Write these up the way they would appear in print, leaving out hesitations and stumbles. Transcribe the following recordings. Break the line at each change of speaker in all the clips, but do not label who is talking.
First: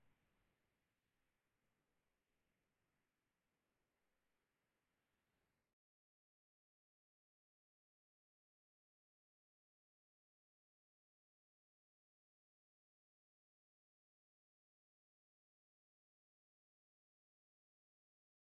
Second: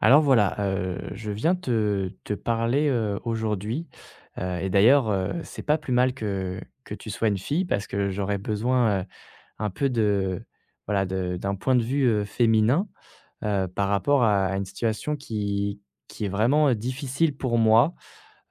Alors voilà, je viens te parler, aujourd'hui, et d'ailleurs, c'est pas plus mal que tu sois une fille parce que j'aurais besoin, un peu de voilà, de d'un point de vue, féminin, par rapport à une situation qui est vraiment, difficile pour moi.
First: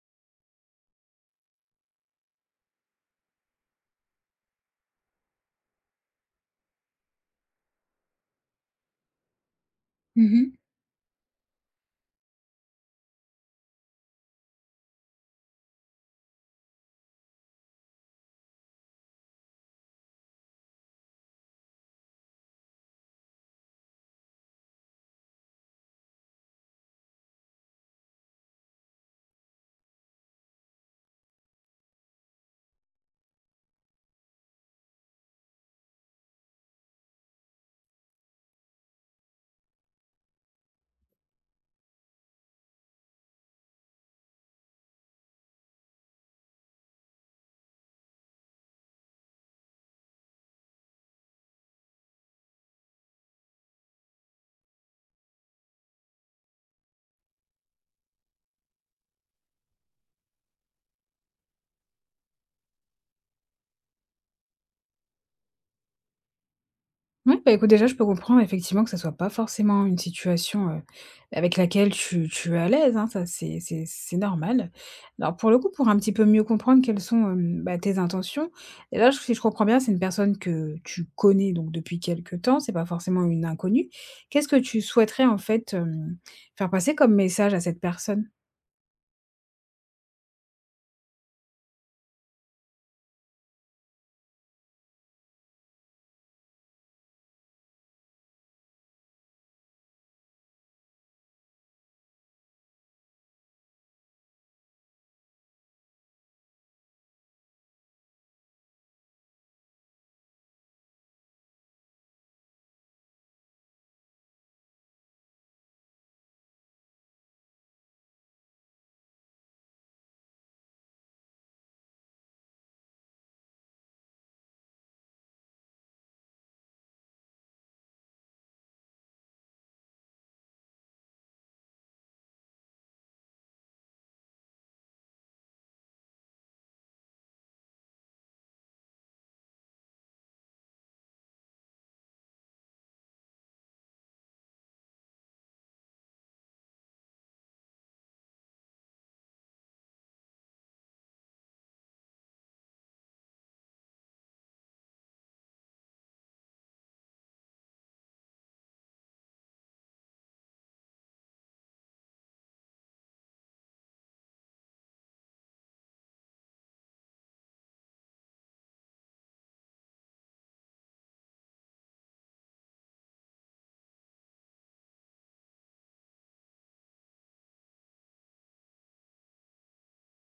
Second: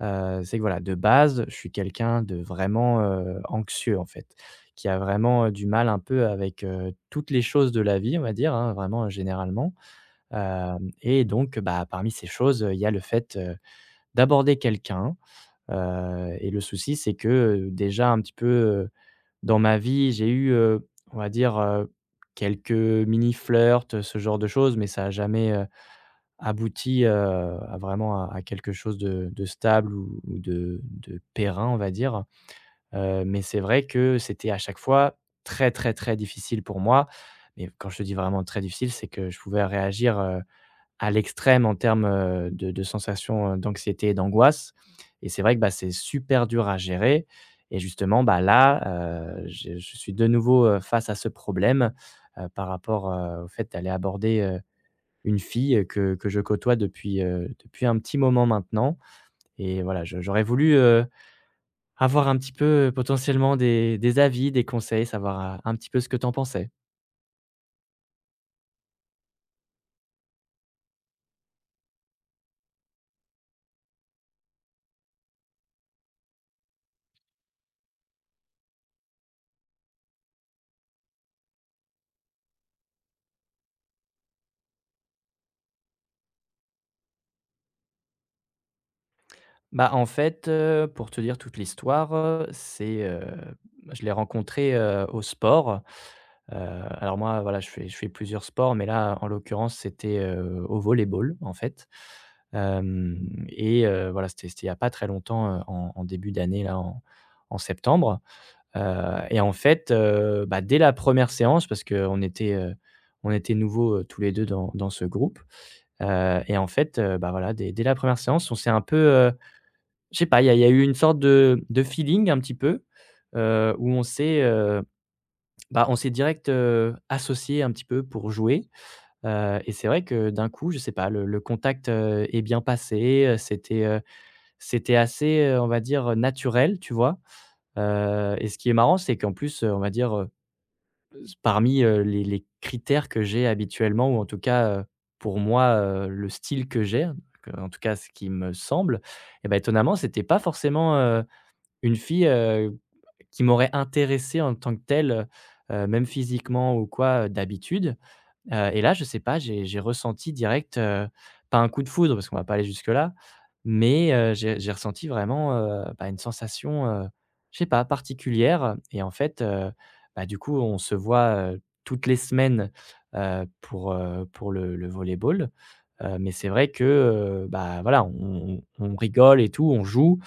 C'est que voilà, de base, je suis quelqu'un de vraiment, anxieux en fait, qui a vraiment, du mal un peu avec, toutes les choses de la vie, on va dire, hein, vraiment, généralement.
Mmh.
Hem Et donc, bah, parmi ces choses, il y a le fait, d'aborder quelqu'un, et le souci, c'est que, déjà un petit peu, dans ma vie, j'ai eu, on va dire, quelques mini flirts, ce genre de choses, mais ça n'a jamais, abouti, à vraiment à quelque chose de stable ou de périn, on va dire. Mais c'est vrai que c'était à chaque fois très, très, très difficile pour moi. Mais quand je te dis vraiment très difficile, c'est que je pouvais réagir à l'extrême en termes, de sensations, d'anxiété et d'angoisse, et c'est vrai que, bah, c'est super dur à gérer. Et justement, bah, là, je suis de nouveau, face à ce problème, par rapport, au fait d'aller aborder, une fille, que je côtoie depuis, depuis un petit moment maintenant. Et voilà, je j'aurais voulu, avoir un petit peu, potentiellement, des avis, des conseils, savoir, un petit peu ce que tu en pensais.
Ouais, bah, écoute, déjà, je peux comprendre effectivement que ça soit pas forcément une situation, avec laquelle tu es à l'aise, hein. Ça, c'est normal. Alors pour le coup, pour un petit peu mieux comprendre quelles sont, bah, tes intentions, et là, si je comprends bien, c'est une personne que tu connais donc depuis quelque temps, c'est pas forcément une inconnue. Qu'est-ce que tu souhaiterais, en fait, faire passer comme message à cette personne?
Bah, en fait, pour te dire toute l'histoire, c'est bah, je l'ai rencontré, au sport. Alors moi, voilà, je fais plusieurs sports, mais là, en l'occurrence, c'était, au volleyball, en fait. Hem Et voilà, c'était il y a pas très longtemps, en début d'année, là, en septembre. Heu et en fait, bah, dès la première séance, parce qu'on était, on était nouveaux, tous les 2 dans ce groupe. Et en fait, bah, voilà, dès la première séance, on s'est un peu, je sais pas, il y a eu une sorte de feeling un petit peu, où on s'est, bah, on s'est direct, associés un petit peu pour jouer, et c'est vrai que d'un coup, je sais pas, le contact, est bien passé, c'était assez, on va dire, naturel, tu vois? Et ce qui est marrant, c'est qu'en plus, on va dire, s parmi, les critères que j'ai habituellement ou en tout cas, pour moi, le style que j'ai, que en tout cas ce qui me semble, et bah, étonnamment, c'était pas forcément, une fille, qui m'aurait intéressé en tant que telle, même physiquement ou quoi, d'habitude, et là, je sais pas, j'ai ressenti direct, pas un coup de foudre parce qu'on va pas aller jusque-là, mais j'ai ressenti vraiment, bah, une sensation, je sais pas, particulière. Et en fait, bah, du coup, on se voit, toutes les semaines, pour le volley-ball. Mais c'est vrai que, bah, voilà, on on rigole et tout, on joue,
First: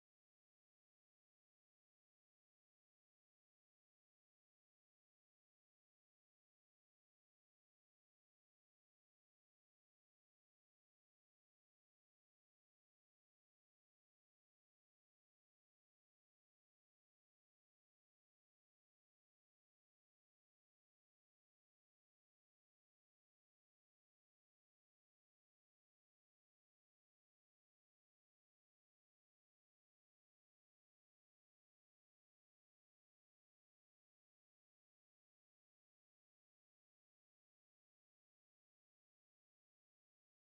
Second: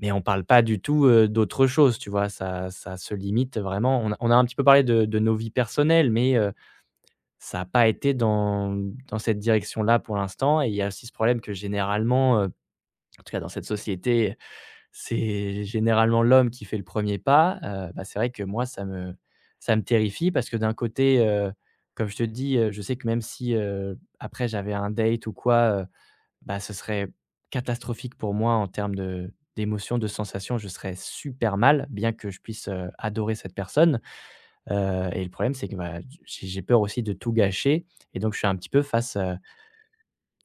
mais on parle pas du tout, d'autre chose, tu vois? Ça se limite vraiment. On a un petit peu parlé de nos vies personnelles, mais ça n'a pas été dans cette direction-là pour l'instant, et il y a aussi ce problème que généralement, en tout cas dans cette société, c'est généralement l'homme qui fait le premier pas. Bah, c'est vrai que moi ça me terrifie parce que d'un côté, comme je te dis, je sais que même si, après j'avais un date ou quoi, bah, ce serait catastrophique pour moi en termes de d'émotions, de sensations, je serais super mal, bien que je puisse, adorer cette personne, et le problème, c'est que, bah, j'ai peur aussi de tout gâcher, et donc je suis un petit peu face,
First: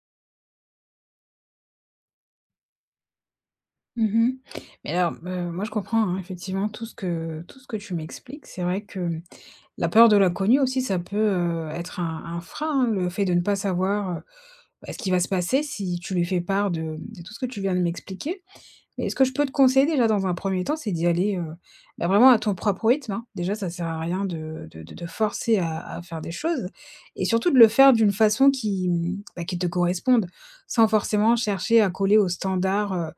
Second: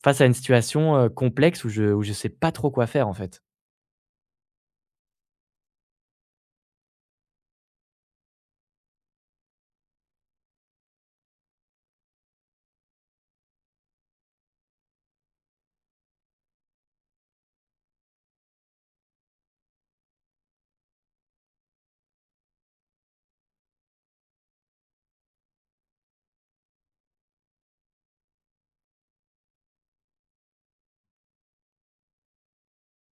face à une situation, complexe où je ne où je sais pas trop quoi faire, en fait.
Mmh. Mais alors, moi, je comprends, hein, effectivement tout ce que tu m'expliques. C'est vrai que la peur de l'inconnu aussi, ça peut, être un frein, hein, le fait de ne pas savoir, bah, ce qui va se passer si tu lui fais part de tout ce que tu viens de m'expliquer. Mais ce que je peux te conseiller déjà dans un premier temps, c'est d'y aller, bah, vraiment à ton propre rythme, hein. Déjà, ça sert à rien de te forcer à faire des choses et surtout de le faire d'une façon qui, mmh, bah, qui te corresponde, sans forcément chercher à coller aux standards,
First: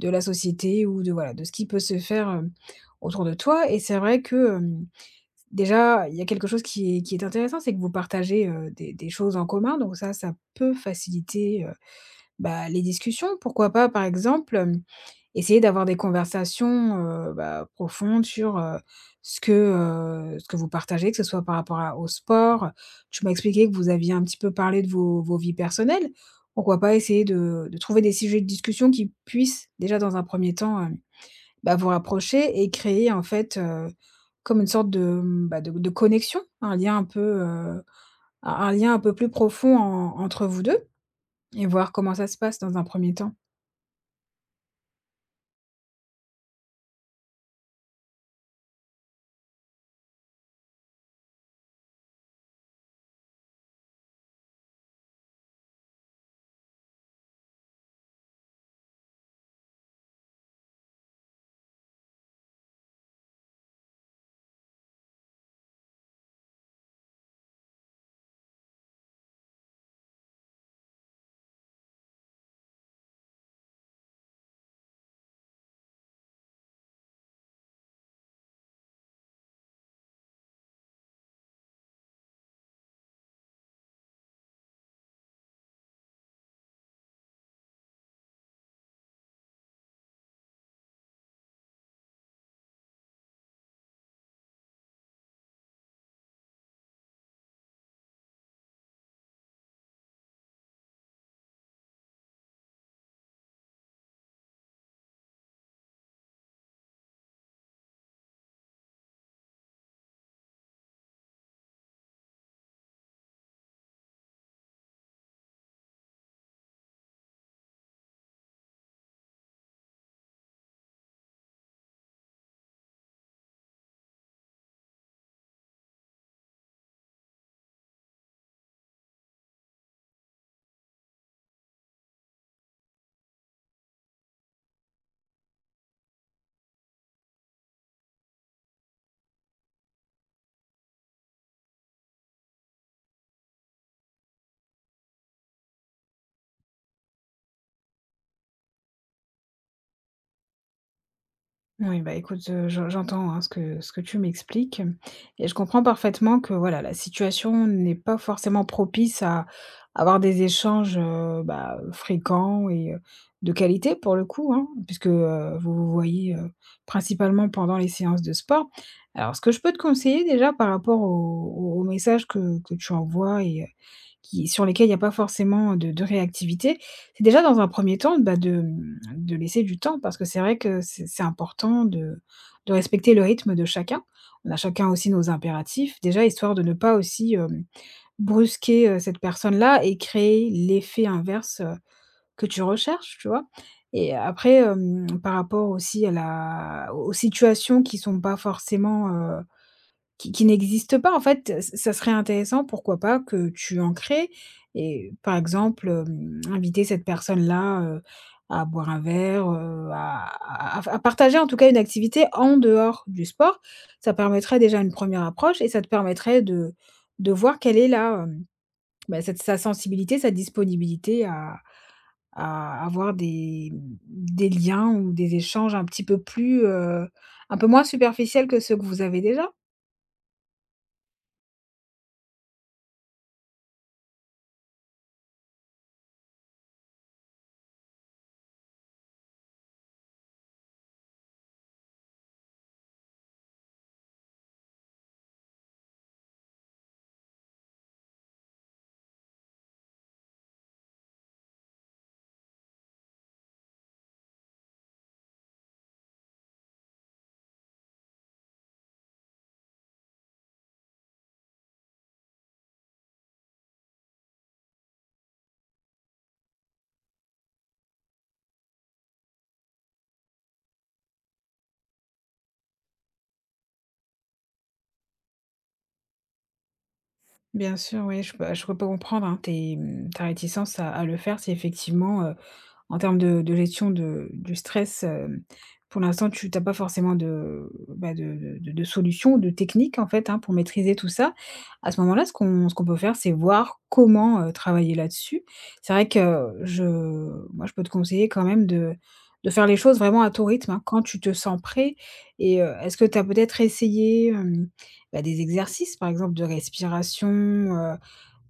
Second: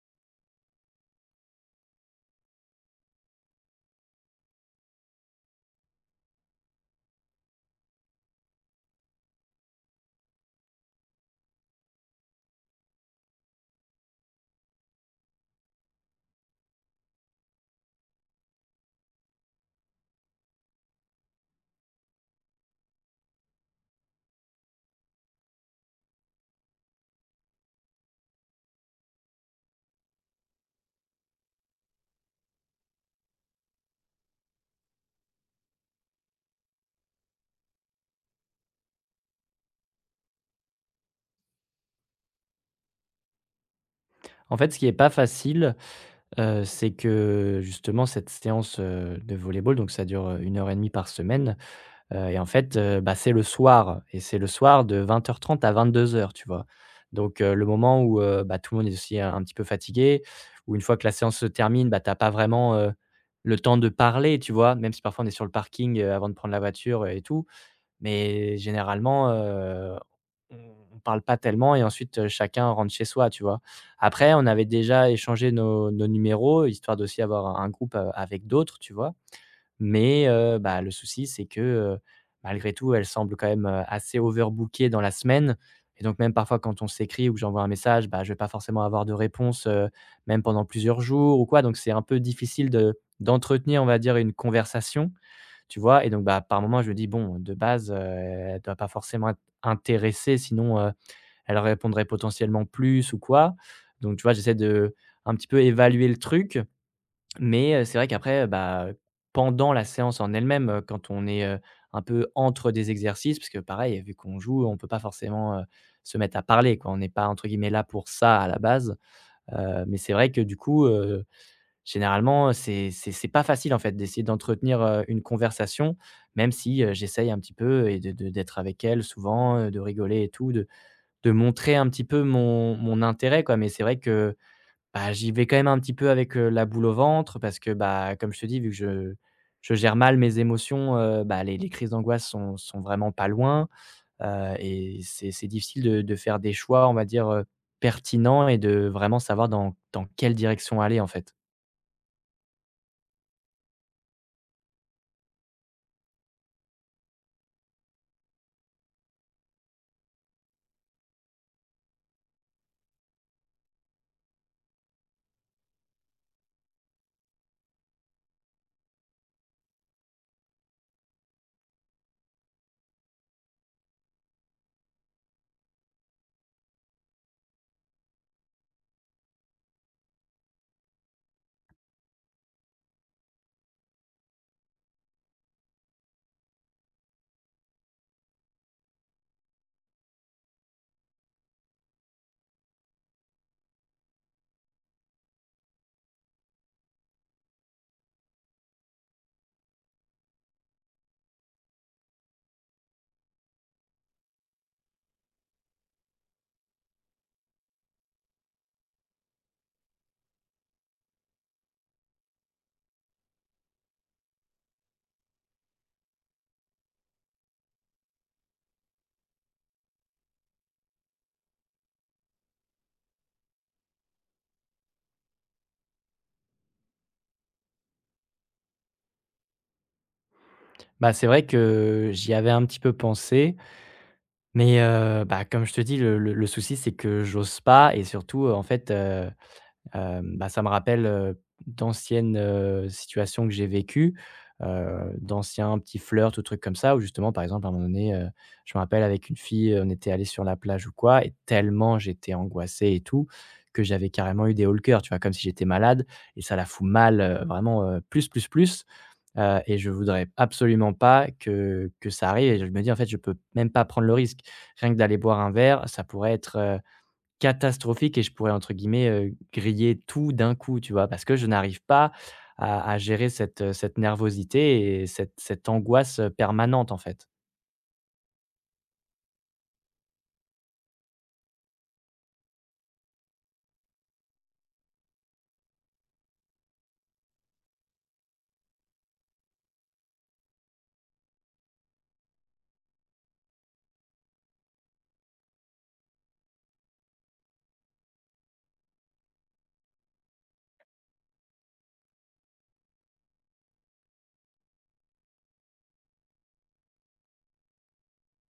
de la société ou de voilà, de ce qui peut se faire, autour de toi et c'est vrai que, déjà, il y a quelque chose qui est intéressant, c'est que vous partagez, des choses en commun, donc ça peut faciliter, bah, les discussions. Pourquoi pas, par exemple, essayer d'avoir des conversations, bah, profondes sur, ce que vous partagez, que ce soit par rapport à au sport. Tu m'as expliqué que vous aviez un petit peu parlé de vos vies personnelles. Pourquoi pas essayer de trouver des sujets de discussion qui puissent, déjà dans un premier temps, hem bah, vous rapprocher et créer en fait, comme une sorte de, mmh, bah, de connexion, un lien un peu, un lien un peu plus profond en entre vous deux et voir comment ça se passe dans un premier temps.
En fait, ce qui est pas facile, c'est que, justement, cette séance, de volley-ball, donc ça dure, 1 heure et demie par semaine. Et en fait, bah, c'est le soir, et c'est le soir de 20:30 à 22:00, tu vois? Donc le moment où, bah, tout le monde est aussi un petit peu fatigué, où une fois que la séance se termine, bah, tu as pas vraiment, le temps de parler, tu vois? Même si parfois on est sur le parking, avant de prendre la voiture, et tout, mais généralement, on parle pas tellement, et ensuite, chacun rentre chez soi, tu vois? Après, on avait déjà échangé nos numéros, histoire d'aussi avoir un groupe, avec d'autres, tu vois? Mais bah, le souci, c'est que, malgré tout, elle semble quand même, assez overbookée dans la semaine, et donc même parfois quand on s'écrit ou que j'envoie un message, bah, je vais pas forcément avoir de réponse, même pendant plusieurs jours ou quoi. Donc c'est un peu difficile de d'entretenir, on va dire, une conversation, tu vois? Et donc, bah, par moment, je me dis: «Bon, de base, elle doit pas forcément être intéressée, sinon, elle répondrait potentiellement plus ou quoi». Donc tu vois, j'essaie de un petit peu évaluer le truc, mais, c'est vrai qu'après, bah, pendant la séance en elle-même, quand on est, un peu entre des exercices, parce que pareil, vu qu'on joue, on ne peut pas forcément, se mettre à parler, quoi. On n'est pas entre guillemets «là» pour ça à la base, mais c'est vrai que du coup, généralement, c'est pas facile en fait d'essayer d'entretenir, une conversation, même si, j'essaye un petit peu, et de d'être avec elle souvent, de rigoler et tout, de montrer un petit peu mon intérêt, quoi. Mais c'est vrai que bah, j'y vais quand même un petit peu avec, la boule au ventre parce que, bah, comme je te dis, vu que je gère mal mes émotions, bah, les crises d'angoisse sont vraiment pas loin, et c'est difficile de faire des choix, on va dire, pertinents, et de vraiment savoir dans quelle direction aller, en fait.
Oui, bah, écoute, je j'entends, hein, ce que tu m'expliques et je comprends parfaitement que, voilà, la situation n'est pas forcément propice à avoir des échanges, bah, fréquents et de qualité pour le coup, hein, puisque, vous vous voyez, principalement pendant les séances de sport. Alors ce que je peux te conseiller déjà par rapport aux aux messages que tu envoies et qui sur lesquels il n'y a pas forcément de réactivité. C'est déjà dans un premier temps, bah, de, mmh, de laisser du temps parce que c'est vrai que c'est important de respecter le rythme de chacun. On a chacun aussi nos impératifs, déjà histoire de ne pas aussi, brusquer, cette personne-là et créer l'effet inverse, que tu recherches, tu vois? Et après, par rapport aussi à la aux situations qui sont pas forcément, qui n'existe pas en fait, ça serait intéressant pourquoi pas que tu en crées et par exemple, inviter cette personne-là, à boire un verre, à à partager en tout cas une activité en dehors du sport. Ça permettrait déjà une première approche et ça te permettrait de voir quelle est la, bah, cette sa sensibilité, sa disponibilité à avoir des liens ou des échanges un petit peu plus, un peu moins superficiels que ceux que vous avez déjà?
Bah, c'est vrai que j'y avais un petit peu pensé, mais bah, comme je te dis, le le souci, c'est que j'ose pas, et surtout, en fait, bah, ça me rappelle, d'anciennes, situations que j'ai vécues, d'anciens petits flirts ou trucs comme ça, où justement, par exemple, à un moment donné, je me rappelle, avec une fille, on était allé sur la plage ou quoi, et tellement j'étais angoissé et tout, que j'avais carrément eu des hauts le cœur, tu vois? Comme si j'étais malade, et ça la fout mal, vraiment, plus, plus, plus, et je voudrais absolument pas que ça arrive, et je me dis: «En fait, je peux même pas prendre le risque». Rien que d'aller boire un verre, ça pourrait être catastrophique, et je pourrais entre guillemets, griller tout d'un coup, tu vois? Parce que je n'arrive pas à gérer cette, cette nervosité et cette angoisse, permanente, en fait.
Bien sûr, oui, je peux comprendre, hein, tes, mmh, ta réticence à le faire si effectivement, en termes de gestion de du stress, pour l'instant, tu n'as pas forcément de, bah, de solution, de technique, en fait, hein, pour maîtriser tout ça. À ce moment-là, ce qu'on peut faire, c'est voir comment, travailler là-dessus. C'est vrai que je moi, je peux te conseiller quand même de faire les choses vraiment à ton rythme, hein, quand tu te sens prêt et est-ce que tu as peut-être essayé, bah, des exercices, par exemple, de respiration,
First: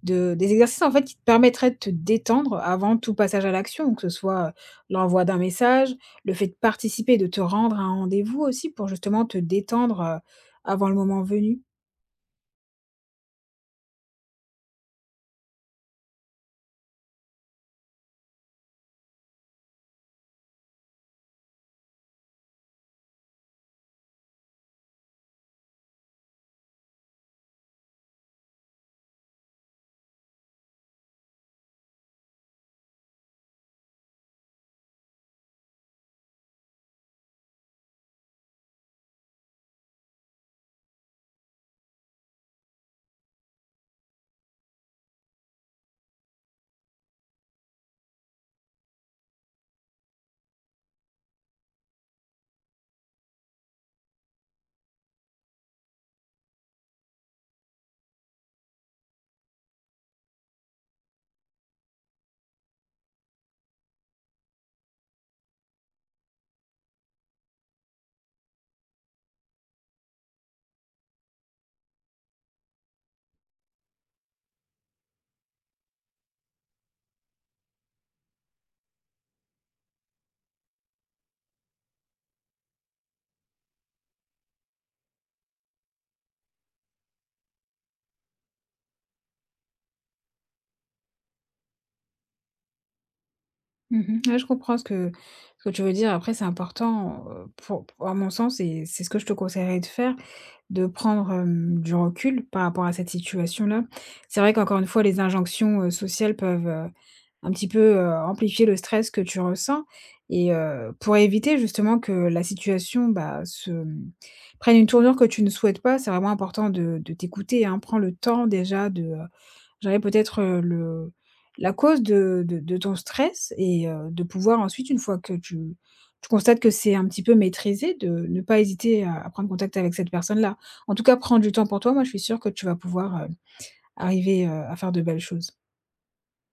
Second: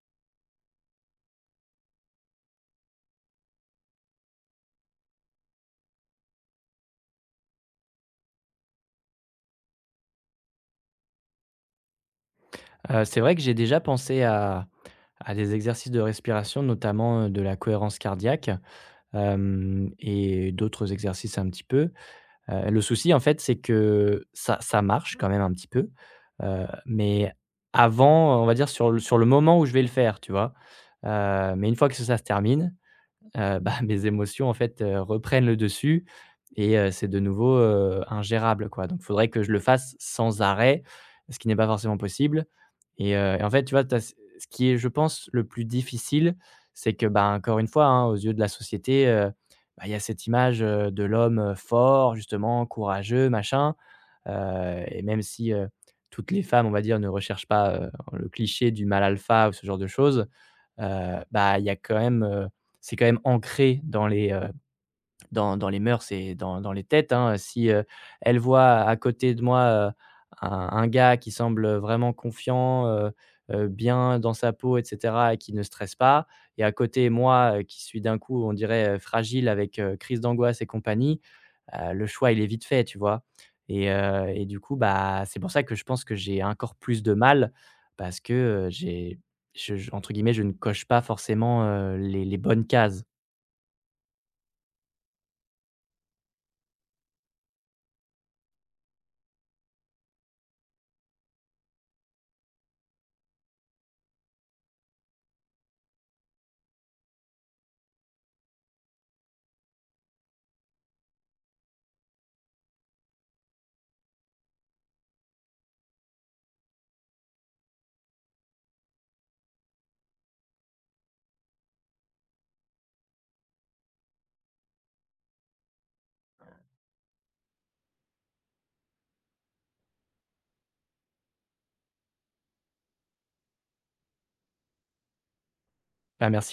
de des exercices, en fait, qui te permettraient de te détendre avant tout passage à l'action, que ce soit, l'envoi d'un message, le fait de participer, de te rendre à un rendez-vous aussi pour justement te détendre, avant le moment venu?
C'est vrai que j'ai déjà pensé à des exercices de respiration, notamment, de la cohérence cardiaque, hem et d'autres exercices un petit peu. Le souci, en fait, c'est que ça marche quand même un petit peu, mais avant, on va dire, sur le moment où je vais le faire, tu vois? Mais une fois que ça se termine, bah, mes émotions, en fait, reprennent le dessus, et c'est de nouveau, ingérable, quoi. Donc, il faudrait que je le fasse sans arrêt, ce qui n'est pas forcément possible, et et en fait, tu vois, tu ce qui est, je pense, le plus difficile, c'est que, bah, encore une fois, hein, aux yeux de la société, bah, il y a cette image, de l'homme, fort, justement, courageux, machin, et même si, toutes les femmes, on va dire, ne recherchent pas, le cliché du mâle alpha ou ce genre de choses, bah, il y a quand même, c'est quand même ancré dans les, dans les mœurs et dans les têtes, hein. Si, elle voit à côté de moi, un gars qui semble vraiment confiant, bien dans sa peau et cetera, et qui ne stresse pas, et à côté moi, qui suis d'un coup, on dirait, fragile avec, crise d'angoisse et compagnie, le choix, il est vite fait, tu vois? Et et du coup, bah, c'est pour ça que je pense que j'ai encore plus de mal parce que, j'ai je entre guillemets «je ne coche pas forcément, les bonnes cases».
Mmh. Ouais, je comprends ce que tu veux dire. Après, c'est important, pour à mon sens et c'est ce que je te conseillerais de faire, de prendre, du recul par rapport à cette situation-là. C'est vrai qu'encore une fois, les injonctions, sociales peuvent, un petit peu, amplifier le stress que tu ressens et pour éviter justement que la situation, bah, se, mmh, prenne une tournure que tu ne souhaites pas, c'est vraiment important de t'écouter, hein. Prends le temps déjà de, j'aurais peut-être, le la cause de ton stress et de pouvoir ensuite, une fois que tu constates que c'est un petit peu maîtrisé, de ne pas hésiter à prendre contact avec cette personne-là. En tout cas, prends du temps pour toi, moi je suis sûre que tu vas pouvoir, arriver, à faire de belles choses.
Ah merci.